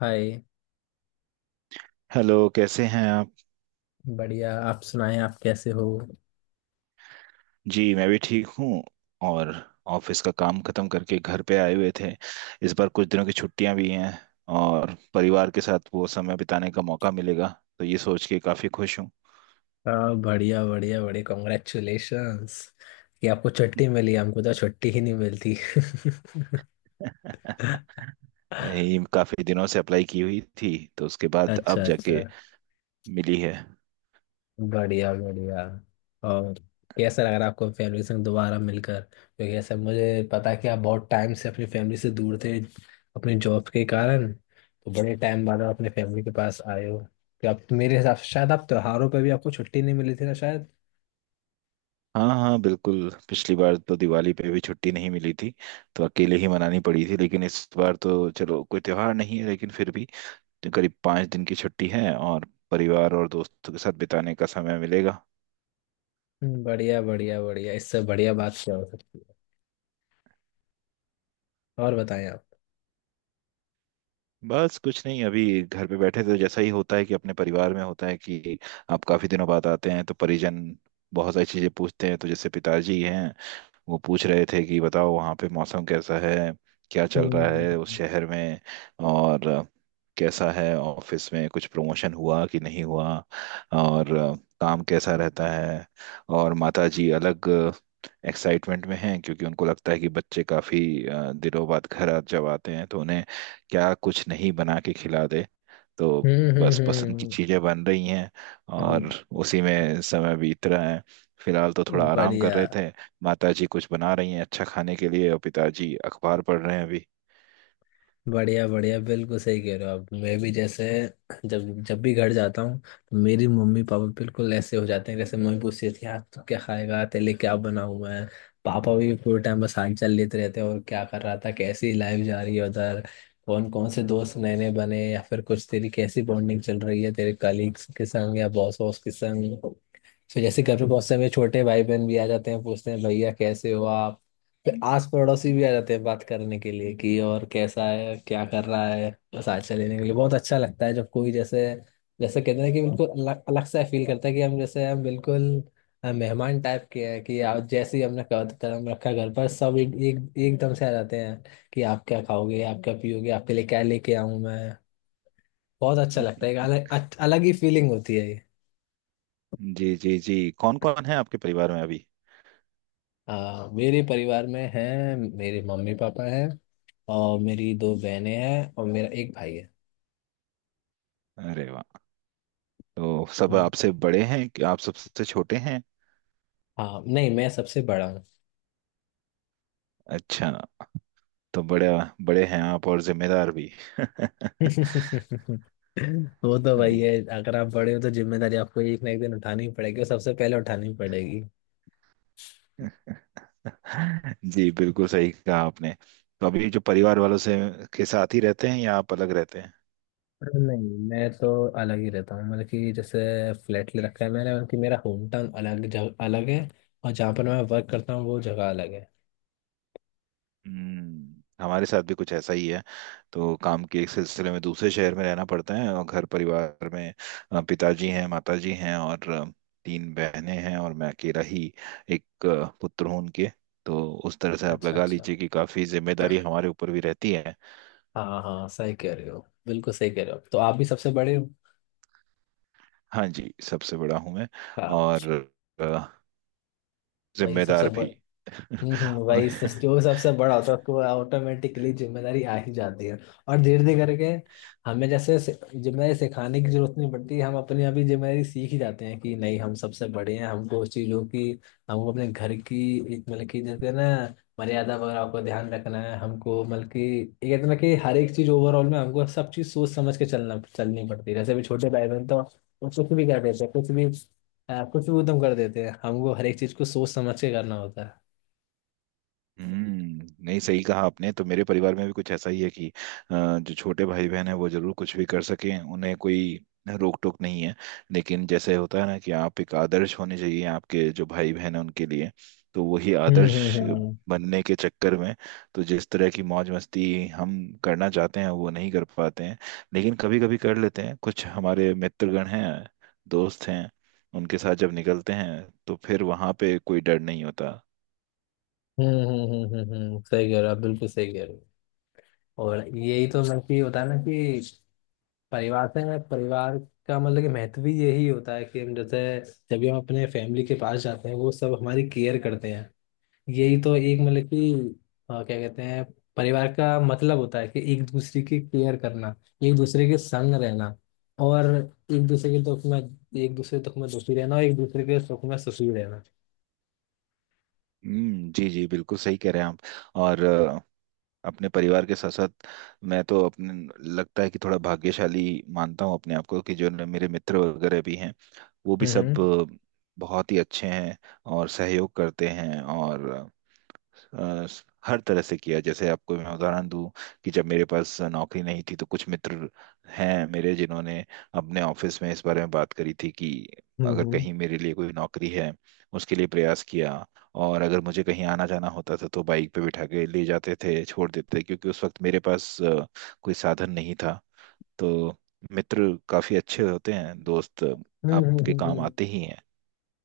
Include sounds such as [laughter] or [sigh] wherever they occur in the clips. हाय। Hello, कैसे हैं आप। बढ़िया, आप सुनाएं, आप कैसे हो। जी मैं भी ठीक हूँ। और ऑफिस का काम खत्म करके घर पे आए हुए थे। इस बार कुछ दिनों की छुट्टियां भी हैं और परिवार के साथ वो समय बिताने का मौका मिलेगा, तो ये सोच के काफी खुश हूँ। हाँ, बढ़िया बढ़िया बढ़िया, कॉन्ग्रेचुलेशंस कि आपको छुट्टी मिली, हमको तो छुट्टी ही नहीं मिलती [laughs] [laughs] यही काफी दिनों से अप्लाई की हुई थी तो उसके बाद अच्छा अब अच्छा, जाके मिली है। बढ़िया बढ़िया। और कैसा लग रहा है आपको फैमिली से दोबारा मिलकर, क्योंकि ऐसा मुझे पता है कि आप बहुत टाइम से अपनी फैमिली से दूर थे अपने जॉब के कारण। तो बड़े टाइम बाद आप अपने फैमिली के पास आए हो। तो आप, मेरे हिसाब से शायद आप त्योहारों पर भी आपको छुट्टी नहीं मिली थी ना। हाँ हाँ बिल्कुल, पिछली बार तो दिवाली पे भी छुट्टी नहीं मिली थी, तो अकेले ही मनानी पड़ी थी। लेकिन इस बार तो चलो कोई त्योहार नहीं है, लेकिन फिर भी करीब 5 दिन की छुट्टी है और परिवार और दोस्तों के साथ बिताने का समय मिलेगा। बढ़िया बढ़िया बढ़िया, इससे बढ़िया बात क्या हो सकती है। और बताएं आप। बस कुछ नहीं, अभी घर पे बैठे थे, तो जैसा ही होता है कि अपने परिवार में होता है कि आप काफी दिनों बाद आते हैं तो परिजन बहुत सारी चीजें पूछते हैं। तो जैसे पिताजी हैं, वो पूछ रहे थे कि बताओ वहाँ पे मौसम कैसा है, क्या चल रहा हम्म है उस शहर में, और कैसा है ऑफिस में, कुछ प्रमोशन हुआ कि नहीं हुआ, और काम कैसा रहता है। और माता जी अलग एक्साइटमेंट में हैं, क्योंकि उनको लगता है कि बच्चे काफी दिनों बाद घर जब आते हैं तो उन्हें क्या कुछ नहीं बना के खिला दे। तो हम्म बस हम्म पसंद की हम्म, चीजें बन रही हैं हम्म, और उसी में समय बीत रहा है। फिलहाल तो थोड़ा आराम कर बढ़िया रहे थे। माताजी कुछ बना रही हैं अच्छा खाने के लिए, और पिताजी अखबार पढ़ रहे हैं अभी। बढ़िया बढ़िया, बिल्कुल सही कह रहे हो आप। मैं भी जैसे जब जब भी घर जाता हूँ तो मेरी मम्मी पापा बिल्कुल ऐसे हो जाते हैं, जैसे मम्मी पूछती थी आज तू क्या खाएगा, तेरे लिए क्या बनाऊँ मैं। पापा भी पूरे टाइम बस हाल चाल लेते रहते हैं, और क्या कर रहा था, कैसी लाइफ जा रही है उधर, कौन कौन से दोस्त नए नए बने, या फिर कुछ तेरी कैसी बॉन्डिंग चल रही है तेरे कलीग्स के संग या बॉस वॉस के संग। तो जैसे घर पे बहुत से हमें छोटे भाई बहन भी आ जाते हैं, पूछते हैं भैया कैसे हो आप। फिर आस पड़ोसी भी आ जाते हैं बात करने के लिए कि और कैसा है, क्या कर रहा है। बस आज लेने के लिए बहुत अच्छा लगता है जब कोई जैसे, जैसे कहते हैं कि बिल्कुल अलग अलग सा फील करता है कि हम जैसे हम बिल्कुल मेहमान टाइप के हैं कि आप जैसे ही हमने कदम रखा घर पर, सब एक एकदम से आ जाते हैं कि आप क्या खाओगे, आप क्या पियोगे, आपके लिए क्या लेके आऊं मैं। बहुत अच्छा लगता है, एक [laughs] अलग अलग ही फीलिंग होती है। जी जी जी, कौन कौन है आपके परिवार में अभी। मेरे परिवार में हैं, मेरे मम्मी पापा हैं, और मेरी दो बहनें हैं और मेरा एक भाई है। अरे वाह, तो सब हम्म, आपसे बड़े हैं कि आप सबसे छोटे हैं। हाँ नहीं, मैं सबसे बड़ा हूँ। अच्छा, तो बड़े बड़े हैं आप, और जिम्मेदार भी। [laughs] वो तो भाई है, अगर आप बड़े हो तो जिम्मेदारी आपको एक ना एक दिन उठानी ही पड़ेगी और सबसे पहले उठानी पड़ेगी। [laughs] जी बिल्कुल सही कहा आपने। तो अभी जो परिवार वालों से के साथ ही रहते हैं या आप अलग रहते हैं। अरे नहीं, मैं तो अलग ही रहता हूँ, मतलब कि जैसे फ्लैट ले रखा है मैंने। मतलब कि मेरा होम टाउन अलग जगह अलग है, और जहाँ पर मैं वर्क करता हूँ वो जगह अलग है। हम्म, हमारे साथ भी कुछ ऐसा ही है। तो काम के एक सिलसिले में दूसरे शहर में रहना पड़ता है, और घर परिवार में पिताजी हैं, माताजी हैं, और 3 बहनें हैं, और मैं अकेला ही एक पुत्र हूं उनके। तो उस तरह से आप अच्छा लगा अच्छा, लीजिए कि काफी जिम्मेदारी हमारे ऊपर भी रहती है। हाँ हाँ, सही कह रहे हो, बिल्कुल सही कह रहे हो, तो आप भी सबसे बड़े हो। हाँ जी, सबसे बड़ा हूं मैं, हाँ। और अ, वही सबसे। जिम्मेदार भी। [laughs] हम्म, और वही जो सबसे बड़ा होता है उसको ऑटोमेटिकली जिम्मेदारी आ ही जाती है। और धीरे धीरे करके हमें जैसे जिम्मेदारी सिखाने की जरूरत नहीं पड़ती, हम अपनी आप ही जिम्मेदारी सीख ही जाते हैं कि नहीं हम सबसे बड़े हैं, हमको उस चीज़ों की, हमको अपने घर की एक, मतलब कि जैसे ना मर्यादा वगैरह को ध्यान रखना है। हमको मतलब कि ये कहते हैं ना कि हर एक चीज़ ओवरऑल में हमको सब चीज़ सोच समझ के चलना चलनी पड़ती है। जैसे अभी छोटे भाई बहन तो वो कुछ भी कर देते हैं, कुछ भी कुछ भी उद्यम कर देते हैं, हमको हर एक चीज़ को सोच समझ के करना होता है। हम्म, नहीं, सही कहा आपने। तो मेरे परिवार में भी कुछ ऐसा ही है कि जो छोटे भाई बहन है, वो जरूर कुछ भी कर सकें, उन्हें कोई रोक टोक नहीं है। लेकिन जैसे होता है ना कि आप एक आदर्श होने चाहिए आपके जो भाई बहन है उनके लिए। तो वही हम्म हम्म आदर्श हम्म बनने के चक्कर में, तो जिस तरह की मौज मस्ती हम करना चाहते हैं वो नहीं कर पाते हैं। लेकिन कभी कभी कर लेते हैं। कुछ हमारे मित्रगण हैं, दोस्त हैं, उनके साथ जब निकलते हैं तो फिर वहां पे कोई डर नहीं होता। सही कह रहे हो आप, बिल्कुल सही कह रहे हो। और यही तो मतलब कि होता है ना कि परिवार से ना, परिवार का मतलब कि महत्व भी यही होता है कि हम जैसे जब भी हम अपने फैमिली के पास जाते हैं वो सब हमारी केयर करते हैं। यही तो एक मतलब कि क्या कहते हैं, परिवार का मतलब होता है कि एक दूसरे की केयर करना, एक दूसरे के संग रहना, और एक दूसरे के दुख में, एक दूसरे दुख में दुखी रहना और एक दूसरे के सुख में सुखी रहना। हम्म, जी जी बिल्कुल सही कह रहे हैं आप। और अपने परिवार के साथ साथ मैं तो अपने, लगता है कि थोड़ा भाग्यशाली मानता हूँ अपने आप को, कि जो मेरे मित्र वगैरह भी हैं, वो भी हम्म सब हम्म बहुत ही अच्छे हैं और सहयोग करते हैं, और अ, हर तरह से किया। जैसे आपको मैं उदाहरण दूं कि जब मेरे पास नौकरी नहीं थी तो कुछ मित्र हैं मेरे जिन्होंने अपने ऑफिस में इस बारे में बात करी थी कि हम्म अगर हम्म। कहीं मेरे लिए कोई नौकरी है, उसके लिए प्रयास किया। और अगर मुझे कहीं आना जाना होता था तो बाइक पे बिठा के ले जाते थे, छोड़ देते थे, क्योंकि उस वक्त मेरे पास कोई साधन नहीं था। तो मित्र काफी अच्छे होते हैं, दोस्त हम्म हम्म हम्म आपके हम्म, काम हम्म। आते ही हैं।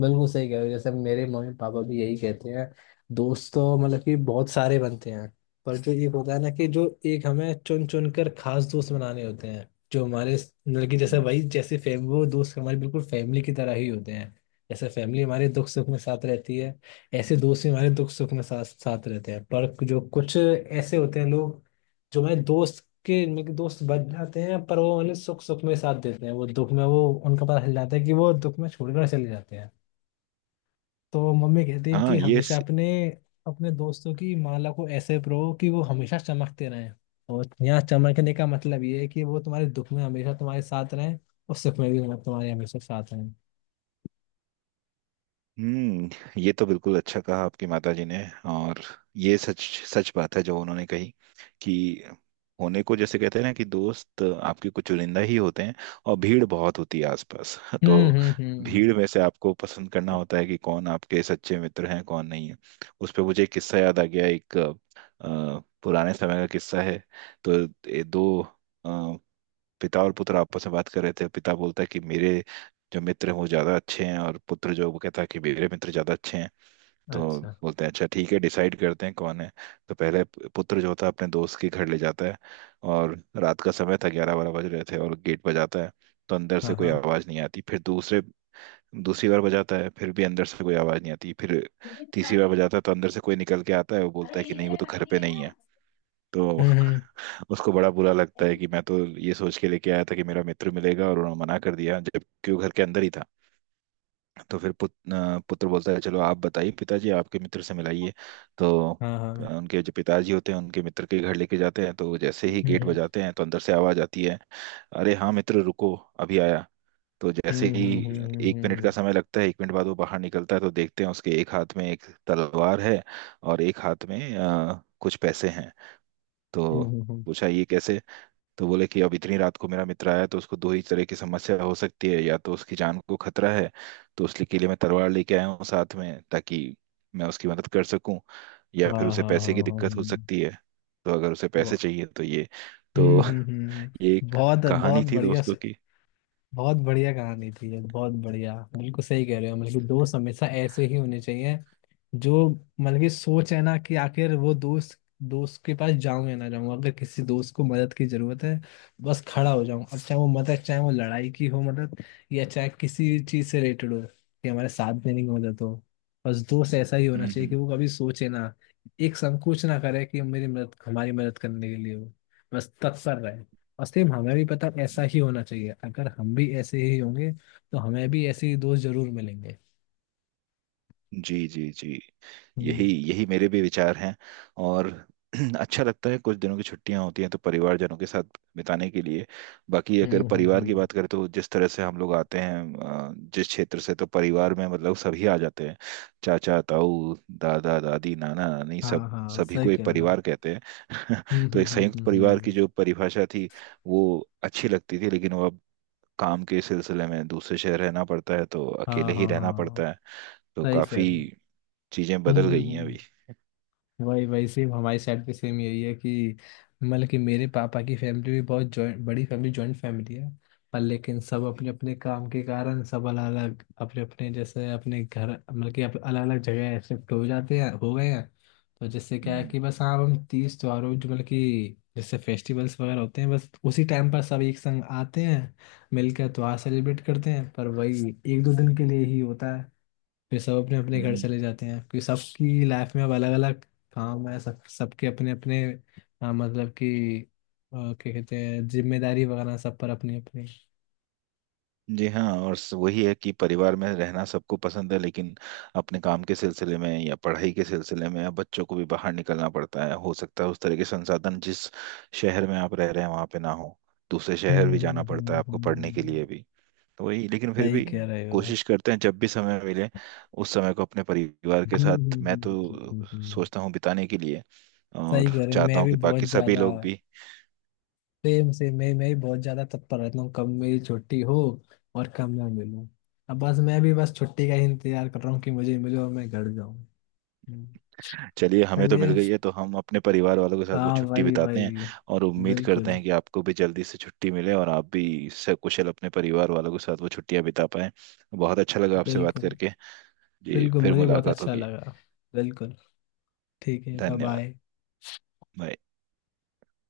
बिल्कुल सही कह रहे हो, जैसे मेरे मम्मी पापा भी यही कहते हैं, दोस्त तो मतलब कि बहुत सारे बनते हैं, पर जो एक होता है ना कि जो एक हमें चुन चुन कर खास दोस्त बनाने होते हैं जो हमारे मतलब कि जैसे हम्म, वही जैसे फैम, वो दोस्त हमारे बिल्कुल फैमिली की तरह ही होते हैं। जैसे फैमिली हमारे दुख सुख में साथ रहती है, ऐसे दोस्त भी हमारे दुख सुख में साथ साथ रहते हैं। पर जो कुछ ऐसे होते हैं लोग जो हमारे दोस्त के मतलब कि दोस्त बन जाते हैं पर वो मतलब सुख सुख में साथ देते हैं, वो दुख में, वो उनका पता चल जाता है कि वो दुख में छोड़कर चले जाते हैं। तो मम्मी कहती है कि हाँ ये हमेशा अपने अपने दोस्तों की माला को ऐसे परो कि वो हमेशा चमकते रहें। और यहाँ चमकने का मतलब ये है कि वो तुम्हारे दुख में हमेशा तुम्हारे साथ रहें और सुख में भी तुम्हारे हमेशा साथ रहें। हम्म, ये तो बिल्कुल अच्छा कहा आपकी माताजी ने। और ये सच, सच बात है जो उन्होंने कही कि होने को जैसे कहते हैं ना कि दोस्त आपके कुछ चुनिंदा ही होते हैं, और भीड़ बहुत होती है आसपास। [laughs] तो हम्म। भीड़ में से आपको पसंद करना होता है कि कौन आपके सच्चे मित्र हैं, कौन नहीं है। उस पे मुझे एक किस्सा याद आ गया, एक पुराने समय का किस्सा है। तो ये दो, पिता और पुत्र आपस में बात कर रहे थे। पिता बोलता है कि मेरे जो मित्र हैं वो ज्यादा अच्छे हैं, और पुत्र जो वो कहता है कि मेरे मित्र ज्यादा अच्छे हैं। तो अच्छा, बोलते हैं, अच्छा ठीक है, डिसाइड करते हैं कौन है। तो पहले पुत्र जो होता है अपने दोस्त के घर ले जाता है। और रात का समय था, 11-12 बज रहे थे, और गेट बजाता है तो अंदर से हाँ कोई हाँ, आवाज नहीं आती। फिर दूसरे दूसरी बार बजाता है, फिर भी अंदर से कोई आवाज नहीं आती। फिर तीसरी बार बजाता है तो अंदर से कोई निकल के आता है, वो बोलता है कि नहीं वो तो घर पे नहीं है। तो हम्म, [laughs] उसको बड़ा बुरा लगता है कि मैं तो ये सोच के लेके आया था कि मेरा मित्र मिलेगा और उन्होंने मना कर दिया, जबकि वो घर के अंदर ही था। तो फिर पुत्र बोलता है, चलो आप बताइए पिताजी, आपके मित्र से मिलाइए। तो हाँ हाँ, उनके जो पिताजी होते हैं उनके मित्र के घर लेके जाते हैं, तो जैसे ही गेट हम्म बजाते हैं तो अंदर से आवाज आती है, अरे हाँ मित्र रुको, अभी आया। तो जैसे हम्म ही हम्म हम्म 1 मिनट का हम्म समय लगता है, 1 मिनट बाद वो बाहर निकलता है तो देखते हैं उसके एक हाथ में एक तलवार है और एक हाथ में कुछ पैसे हैं। तो हम्म हम्म, हम्म, पूछा ये कैसे, तो बोले कि अब इतनी रात को मेरा मित्र आया है, तो उसको दो ही तरह की समस्या हो सकती है, या तो उसकी जान को खतरा है, तो उसके लिए मैं तलवार लेके आया हूँ साथ में, ताकि मैं उसकी मदद कर सकूं, या हाँ फिर हाँ उसे हाँ पैसे की हाँ, दिक्कत हो हम्म। सकती है, तो अगर उसे वो- पैसे चाहिए तो ये। तो [laughs] ये हम्म, एक बहुत कहानी बहुत थी बढ़िया। दोस्तों की। बहुत बढ़िया कहानी थी ये, बहुत बढ़िया, बिल्कुल सही कह रहे हो, मतलब कि दोस्त हमेशा ऐसे ही होने चाहिए जो मतलब कि सोच है ना कि आखिर वो दोस्त, दोस्त के पास जाऊं या ना जाऊं, अगर किसी दोस्त को मदद की जरूरत है बस खड़ा हो जाऊं, अब चाहे वो मदद चाहे वो लड़ाई की हो मदद, या चाहे किसी चीज से रिलेटेड हो, कि हमारे साथ देने की मदद हो। बस दोस्त ऐसा ही होना चाहिए कि हम्म, वो कभी सोचे ना, एक संकोच ना करे कि मेरी मदद, हमारी मदद करने के लिए हो, बस तत्पर रहे। और सेम हमें भी पता ऐसा ही होना चाहिए, अगर हम भी ऐसे ही होंगे तो हमें भी ऐसे ही दोस्त जरूर मिलेंगे। जी जी जी, हम्म यही यही मेरे भी विचार हैं। और [clears throat] अच्छा लगता है कुछ दिनों की छुट्टियां होती हैं तो परिवारजनों के साथ बिताने के लिए। बाकी अगर हम्म हम्म परिवार की हम्म। बात करें तो जिस तरह से हम लोग आते हैं जिस क्षेत्र से, तो परिवार में मतलब सभी आ जाते हैं, चाचा ताऊ दादा दादी नाना नानी सब, हाँ हाँ, सभी सही को एक कह रहे हो आप। परिवार कहते हैं। हम्म [laughs] तो हम्म एक हम्म संयुक्त हम्म परिवार की हम्म। जो परिभाषा थी वो अच्छी लगती थी, लेकिन वो अब, काम के सिलसिले में दूसरे शहर रहना पड़ता है तो अकेले हाँ ही हाँ रहना हाँ, पड़ता है। तो सही कह काफी रहे हो। चीजें बदल गई हैं हम्म, अभी। वही वही सेम, हमारी साइड पे सेम यही है कि मतलब कि मेरे पापा की फैमिली भी बहुत जॉइंट, बड़ी फैमिली, जॉइंट फैमिली है। पर लेकिन सब अपने अपने काम के कारण सब अलग अलग अपने अपने जैसे अपने घर, मतलब कि अलग अलग जगह शिफ्ट हो जाते हैं, हो गए हैं। तो जिससे क्या है हम्म कि बस हाँ, हम तीज त्योहारों जो मतलब कि जैसे फेस्टिवल्स वगैरह होते हैं बस उसी टाइम पर सब एक संग आते हैं, मिलकर त्योहार सेलिब्रेट करते हैं। पर वही एक दो दिन के लिए ही होता है, फिर सब अपने अपने घर हम्म। चले जाते हैं क्योंकि सबकी लाइफ में अब अलग अलग काम है, सब सबके अपने अपने मतलब कि क्या कहते हैं, जिम्मेदारी वगैरह सब पर अपनी अपनी। जी हाँ, और वही है कि परिवार में रहना सबको पसंद है, लेकिन अपने काम के सिलसिले में या पढ़ाई के सिलसिले में या बच्चों को भी बाहर निकलना पड़ता है। हो सकता है उस तरह के संसाधन जिस शहर में आप रह रहे हैं वहाँ पे ना हो, दूसरे शहर हम्म भी हम्म जाना पड़ता है हम्म आपको हम्म, पढ़ने के लिए हम्म। भी। तो वही, लेकिन फिर सही भी कह रहे हो। कोशिश करते हैं जब भी समय मिले उस समय को अपने परिवार के हम्म, साथ, मैं हम्म, हम्म, तो हम्म, हम्म। सोचता हूँ बिताने के लिए, सही और कह रहे हो, चाहता मैं हूँ भी कि बहुत बाकी सभी ज्यादा, लोग भी। सेम से मैं भी बहुत ज्यादा तत्पर रहता हूँ कब मेरी छुट्टी हो और कब मैं मिलूँ। अब बस मैं भी बस छुट्टी का ही इंतजार कर रहा हूँ कि मुझे मिलो और मैं घर जाऊँ। हम्म। चलिए, हमें तो मिल चलिए, गई है तो हम अपने परिवार वालों के साथ वो हाँ छुट्टी भाई बिताते भाई। हैं, और उम्मीद करते बिल्कुल। हैं कि आपको भी जल्दी से छुट्टी मिले और आप भी सकुशल अपने परिवार वालों के साथ वो छुट्टियां बिता पाएं। बहुत अच्छा लगा आपसे बात बिल्कुल। करके। जी, बिल्कुल, फिर मुझे बहुत मुलाकात अच्छा होगी। लगा। बिल्कुल, ठीक है, बाय धन्यवाद। बाय। बाय।